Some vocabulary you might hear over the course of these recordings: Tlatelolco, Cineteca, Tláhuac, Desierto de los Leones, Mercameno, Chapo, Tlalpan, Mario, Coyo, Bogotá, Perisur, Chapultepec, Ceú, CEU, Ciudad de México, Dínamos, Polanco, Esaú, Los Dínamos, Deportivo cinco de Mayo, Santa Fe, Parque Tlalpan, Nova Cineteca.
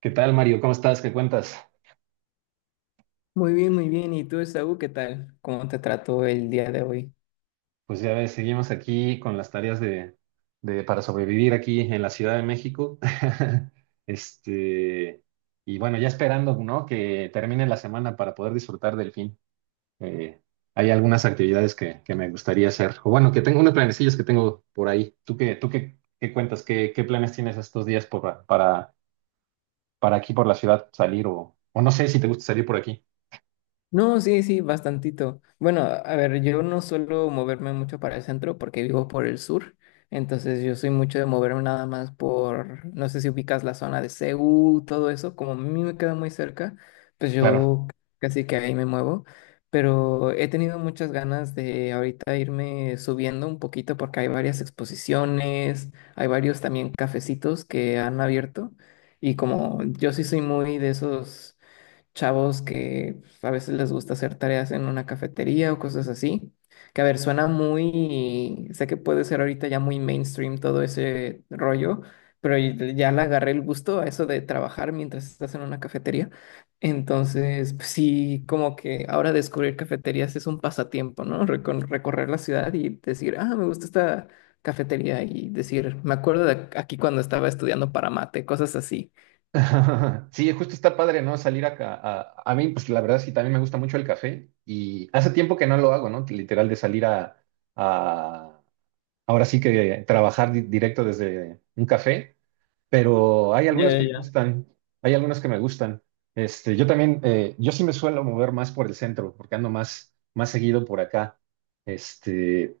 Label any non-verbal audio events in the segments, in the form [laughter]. ¿Qué tal, Mario? ¿Cómo estás? ¿Qué cuentas? Muy bien, muy bien. ¿Y tú, Esaú, qué tal? ¿Cómo te trató el día de hoy? Pues ya ves, seguimos aquí con las tareas de, para sobrevivir aquí en la Ciudad de México. [laughs] Este, y bueno, ya esperando, ¿no? Que termine la semana para poder disfrutar del fin. Eh, Hay algunas actividades que me gustaría hacer. O bueno, que tengo unos planecillos que tengo por ahí. ¿Tú qué, ¿qué cuentas? ¿Qué, qué planes tienes estos días por, para aquí por la ciudad salir o no sé si te gusta salir por aquí? No, sí, sí, bastantito. Bueno, a ver, yo no suelo moverme mucho para el centro porque vivo por el sur, entonces yo soy mucho de moverme nada más por, no sé si ubicas la zona de Ceú, todo eso, como a mí me queda muy cerca, pues Claro. yo casi que ahí me muevo, pero he tenido muchas ganas de ahorita irme subiendo un poquito porque hay varias exposiciones, hay varios también cafecitos que han abierto y como yo sí soy muy de esos chavos que a veces les gusta hacer tareas en una cafetería o cosas así. Que a ver, suena muy, sé que puede ser ahorita ya muy mainstream todo ese rollo, pero ya le agarré el gusto a eso de trabajar mientras estás en una cafetería. Entonces, pues sí, como que ahora descubrir cafeterías es un pasatiempo, ¿no? Recorrer la ciudad y decir, ah, me gusta esta cafetería y decir, me acuerdo de aquí cuando estaba estudiando para mate, cosas así. [laughs] Sí, justo está padre, ¿no? Salir acá. A mí, pues la verdad sí, también me gusta mucho el café y hace tiempo que no lo hago, ¿no? Literal de salir a, a- ahora sí que trabajar directo desde un café, pero hay algunos que me gustan, hay algunos que me gustan. Yo también, yo sí me suelo mover más por el centro, porque ando más, más seguido por acá. Este,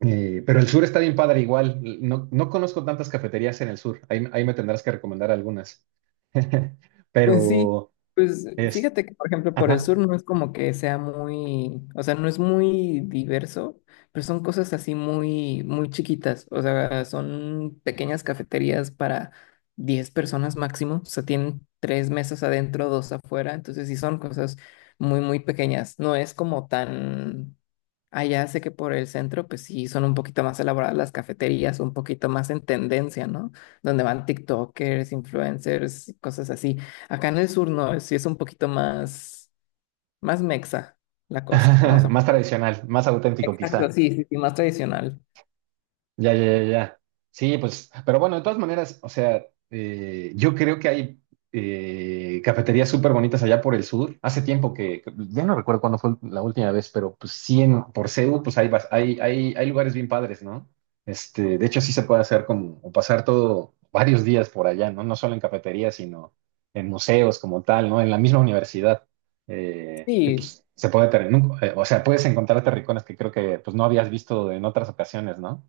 pero el sur está bien padre igual. No, no conozco tantas cafeterías en el sur. Ahí, ahí me tendrás que recomendar algunas. [laughs] [laughs] Sí, Pero pues es fíjate que, por ejemplo, por el ajá, sur no es como que sea muy, o sea, no es muy diverso, pero son cosas así muy, muy chiquitas, o sea, son pequeñas cafeterías para 10 personas máximo, o sea, tienen tres mesas adentro, dos afuera, entonces sí son cosas muy, muy pequeñas, no es como tan, allá sé que por el centro, pues sí, son un poquito más elaboradas las cafeterías, un poquito más en tendencia, ¿no? Donde van TikTokers, influencers, cosas así. Acá en el sur no, sí es un poquito más, más mexa la cosa. Vamos [laughs] a más poner. tradicional, más auténtico Exacto, quizá. sí, sí, sí, más tradicional. Ya, ya, ya, ya. Sí, pues, pero bueno, de todas maneras, o sea, yo creo que hay cafeterías súper bonitas allá por el sur. Hace tiempo que, ya no recuerdo cuándo fue la última vez, pero pues sí, en, por CEU, pues hay, hay, hay, hay lugares bien padres, ¿no? De hecho, sí se puede hacer como o pasar todo varios días por allá, ¿no? No solo en cafeterías, sino en museos como tal, ¿no? En la misma universidad, que Sí, pues se puede tener, o sea, puedes encontrar terricones que creo que pues no habías visto en otras ocasiones, ¿no?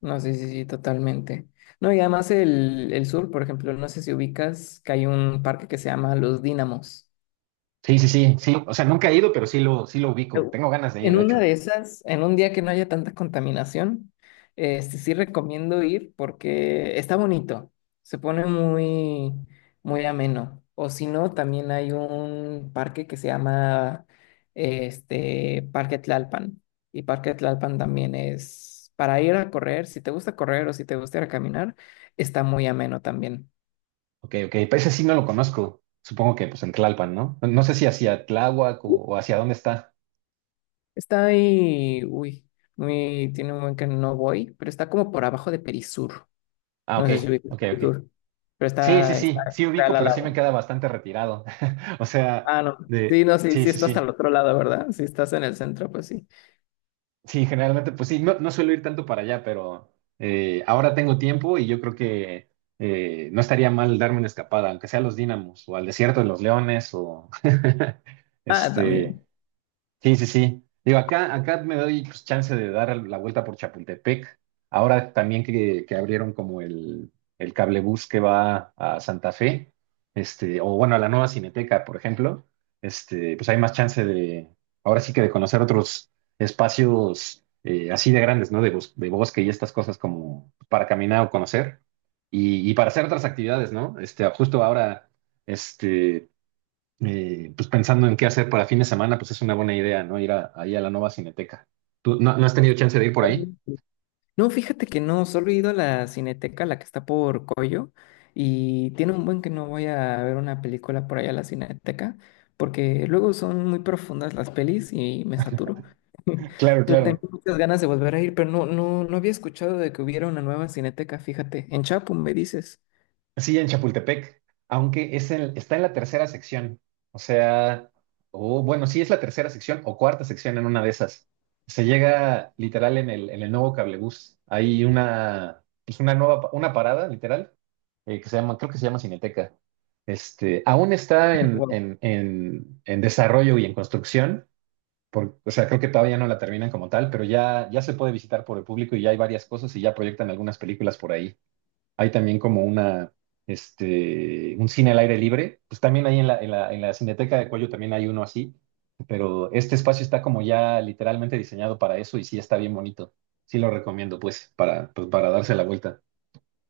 no, sí, sí, sí, totalmente. No, y además el sur, por ejemplo, no sé si ubicas que hay un parque que se llama Los Dínamos. Sí, sí, sí, sí. O sea, nunca he ido, pero sí lo ubico. Tengo ganas de ir, En de una hecho. de esas, en un día que no haya tanta contaminación, sí recomiendo ir porque está bonito, se pone muy, muy ameno. O si no, también hay un parque que se llama Parque Tlalpan. Y Parque Tlalpan también es para ir a correr, si te gusta correr o si te gusta ir a caminar, está muy ameno también. Ok, ok. Pues ese sí no lo conozco. Supongo que pues en Tlalpan, ¿no? No, no sé si hacia Tláhuac o hacia dónde está. Está ahí, uy, muy, tiene un buen que no voy, pero está como por abajo de Perisur. Ah, No ok, sé si ubicas ok, el ok. tour, pero Sí, sí, está, está, sí, sí está ubico, al pero sí me lado. queda bastante retirado. [laughs] O sea, Ah, no. de... Sí, no, sí, Sí, sí, sí, está hasta el sí. otro lado, ¿verdad? Si estás en el centro, pues sí. Sí, generalmente, pues sí, no, no suelo ir tanto para allá, pero ahora tengo tiempo y yo creo que no estaría mal darme una escapada, aunque sea a los Dínamos o al Desierto de los Leones o... [laughs] Ah, Este, también. sí, sí, sí. Digo, acá, acá me doy pues, chance de dar la vuelta por Chapultepec. Ahora también que abrieron como el cablebús que va a Santa Fe, o bueno, a la nueva Cineteca, por ejemplo, pues hay más chance de, ahora sí que de conocer otros espacios así de grandes, ¿no? De, de bosque y estas cosas como para caminar o conocer y para hacer otras actividades, ¿no? Justo ahora, este, pues pensando en qué hacer para fin de semana, pues es una buena idea, ¿no? Ahí a la Nova Cineteca. ¿Tú no, no has tenido chance de ir por ahí? No, fíjate que no, solo he ido a la Cineteca, la que está por Coyo, y tiene un buen que no voy a ver una película por allá a la Cineteca, porque luego son muy profundas las pelis y me saturo. [laughs] Claro, Pero claro. tengo muchas ganas de volver a ir, pero no, no, no había escuchado de que hubiera una nueva Cineteca, fíjate. En Chapo, me dices. Sí, en Chapultepec, aunque está en la tercera sección. O sea, o bueno, sí es la tercera sección o cuarta sección en una de esas. Se llega literal en el nuevo cablebús. Hay una, pues una nueva, una parada, literal, que se llama, creo que se llama Cineteca. Aún está [laughs] en desarrollo y en construcción, o sea, creo que todavía no la terminan como tal, pero ya, ya se puede visitar por el público y ya hay varias cosas y ya proyectan algunas películas por ahí. Hay también como una, un cine al aire libre. Pues también ahí en la Cineteca de Cuello también hay uno así, pero este espacio está como ya literalmente diseñado para eso y sí está bien bonito. Sí lo recomiendo, pues, para, pues, para darse la vuelta.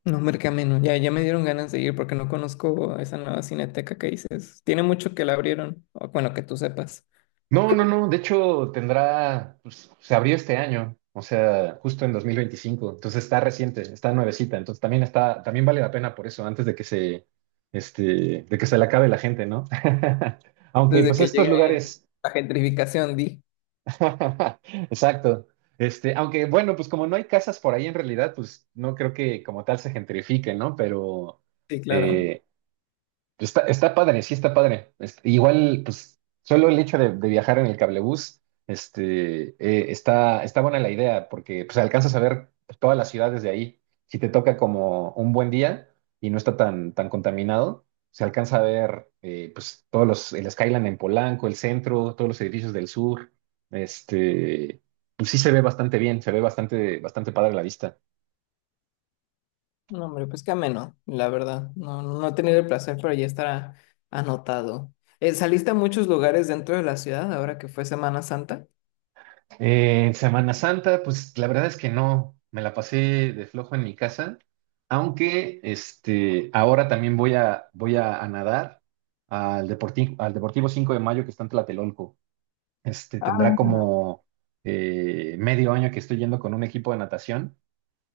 No, Mercameno, ya, ya me dieron ganas de ir porque no conozco esa nueva cineteca que dices. Tiene mucho que la abrieron, o bueno, que tú sepas. No, no, no. De hecho, tendrá, pues, se abrió este año, o sea, justo en 2025. Entonces está reciente, está nuevecita. Entonces también está, también vale la pena por eso, antes de que se, este, de que se le acabe la gente, ¿no? [laughs] Aunque, Desde pues que estos llegue lugares, la gentrificación, di. [laughs] exacto. Aunque, bueno, pues como no hay casas por ahí en realidad, pues no creo que como tal se gentrifique, ¿no? Pero, Sí, claro. eh, está, está padre, sí está padre. Igual, pues, solo el hecho de viajar en el cablebús, está, está buena la idea, porque pues alcanzas a ver pues, todas las ciudades de ahí. Si te toca como un buen día y no está tan, tan contaminado, se alcanza a ver pues todos los, el Skyline en Polanco, el centro, todos los edificios del sur. Este, pues sí se ve bastante bien, se ve bastante, bastante padre la vista. No, hombre, pues qué ameno, la verdad. No, no he tenido el placer, pero ya estará anotado. ¿Saliste a muchos lugares dentro de la ciudad ahora que fue Semana Santa? Semana Santa, pues la verdad es que no, me la pasé de flojo en mi casa, aunque ahora también voy a, voy a nadar al Deportivo cinco de Mayo que está en Tlatelolco. Tendrá Ah, como medio año que estoy yendo con un equipo de natación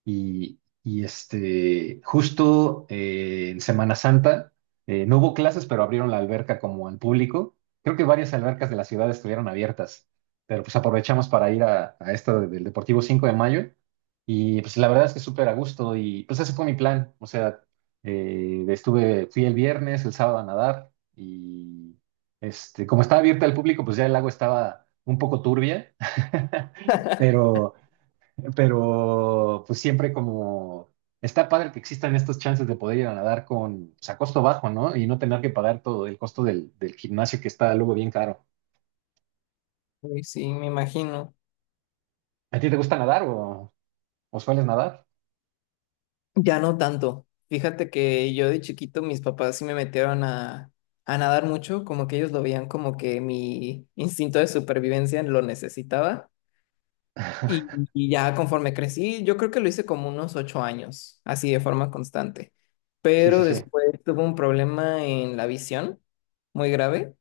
y, justo en Semana Santa, no hubo clases, pero abrieron la alberca como al público. Creo que varias albercas de la ciudad estuvieron abiertas, pero pues aprovechamos para ir a esta del Deportivo cinco de Mayo. Y pues la verdad es que súper a gusto y pues ese fue mi plan. O sea, estuve, fui el viernes, el sábado a nadar y como estaba abierta al público, pues ya el lago estaba un poco turbia, [laughs] pero pero pues siempre como está padre que existan estos chances de poder ir a nadar con, pues, a costo bajo, ¿no? Y no tener que pagar todo el costo del, del gimnasio que está luego bien caro. uy, sí, me imagino. ¿A ti te gusta nadar o sueles nadar? Ya no tanto. Fíjate que yo de chiquito mis papás sí me metieron a nadar mucho, como que ellos lo veían como que mi instinto de supervivencia lo necesitaba. Y, [laughs] y ya conforme crecí, yo creo que lo hice como unos 8 años, así de forma constante. Sí, sí, Pero sí. después tuve un problema en la visión muy grave.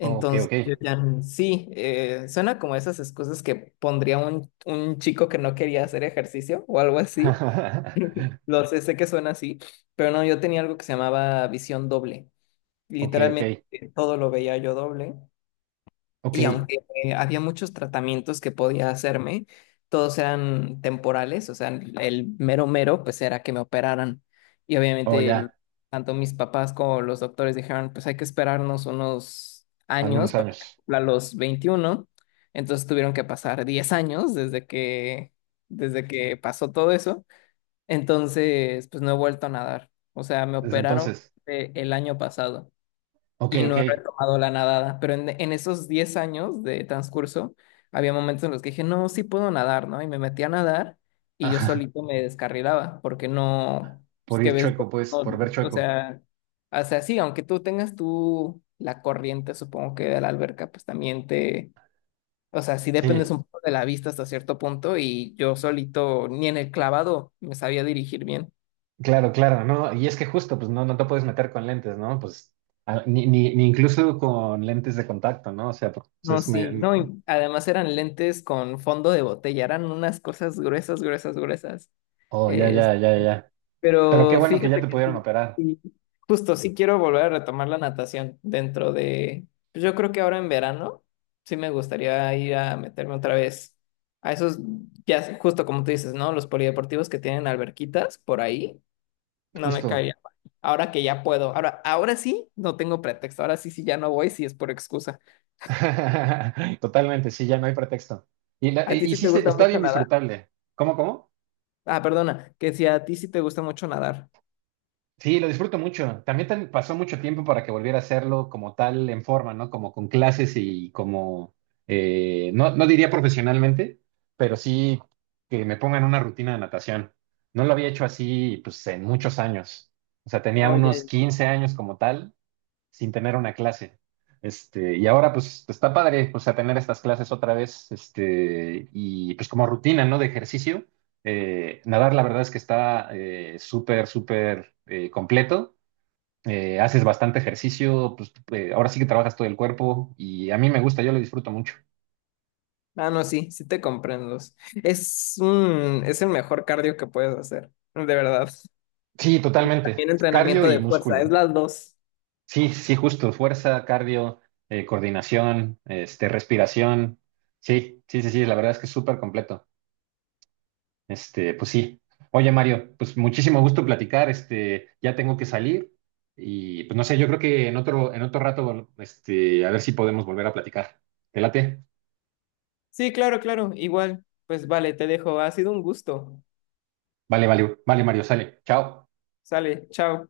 Ok, ok. yo ya sí, suena como esas excusas que pondría un chico que no quería hacer ejercicio o algo así. [laughs] Lo sé, sé que suena así, pero no, yo tenía algo que se llamaba visión doble. Ok, ok, Literalmente todo lo veía yo doble. ok. Y aunque había muchos tratamientos que podía hacerme, todos eran temporales, o sea, el mero mero, pues era que me operaran. Y Oh, obviamente ya, tanto mis papás como los doctores dijeron, pues hay que esperarnos unos años algunos para que años. cumpla los 21. Entonces tuvieron que pasar 10 años desde que pasó todo eso. Entonces, pues no he vuelto a nadar. O sea, me Desde operaron entonces. El año pasado Ok, y ok. no he retomado la nadada. Pero en esos 10 años de transcurso, había momentos en los que dije, no, sí puedo nadar, ¿no? Y me metí a nadar y yo solito [laughs] me descarrilaba porque no, Por pues que ir ves, chueco, pues, por no, ver o chueco. sea, o sea, sí, aunque tú tengas tú la corriente, supongo que de la alberca, pues también te, o sea, sí dependes Sí. un poco de la vista hasta cierto punto y yo solito ni en el clavado me sabía dirigir bien. Claro, claro, ¿no? Y es que justo, pues no, no te puedes meter con lentes, ¿no? Pues ni, ni, ni incluso con lentes de contacto, ¿no? O sea, pues No, es... sí, Me... no, y además eran lentes con fondo de botella, eran unas cosas gruesas, gruesas, gruesas. Oh, ya, Este, ya, ya, ya. Pero qué pero bueno que ya fíjate te que pudieron sí, operar, sí, justo sí quiero volver a retomar la natación dentro de, pues yo creo que ahora en verano, sí me gustaría ir a meterme otra vez a esos, justo como tú dices, ¿no? Los polideportivos que tienen alberquitas por ahí, no me justo. caería mal. Ahora que ya puedo, ahora, ahora sí, no tengo pretexto, ahora sí, sí, ya no voy, si es por excusa. [laughs] Totalmente, sí, ya no hay pretexto. ¿A ti Y sí sí, te gusta está mucho bien nadar? disfrutable. ¿Cómo, cómo? Ah, perdona, que si a ti sí te gusta mucho nadar. Sí, lo disfruto mucho. También pasó mucho tiempo para que volviera a hacerlo como tal en forma, ¿no? Como con clases y como, no, no diría profesionalmente, pero sí que me pongan una rutina de natación. No lo había hecho así, pues, en muchos años. O sea, tenía unos Oye, 15 años como tal sin tener una clase. Y ahora pues está padre, pues a tener estas clases otra vez, y pues como rutina, ¿no? De ejercicio. Nadar la verdad es que está súper, súper completo. Haces bastante ejercicio, pues ahora sí que trabajas todo el cuerpo y a mí me gusta, yo lo disfruto mucho. ah, no, sí, sí te comprendo. Es es el mejor cardio que puedes hacer, de verdad. Sí, Y totalmente. también Cardio entrenamiento y de fuerza, es músculo. las dos. Sí, sí, justo. Fuerza, cardio, coordinación, respiración. Sí, sí, sí, sí, la verdad es que es súper completo. Pues sí. Oye, Mario, pues muchísimo gusto platicar. Ya tengo que salir y pues no sé, yo creo que en otro rato, a ver si podemos volver a platicar. ¿Te late? Sí, claro, claro, igual. Pues vale, te dejo. Ha sido un gusto. Vale, vale, vale, Mario, sale. Chao. Sale, chao.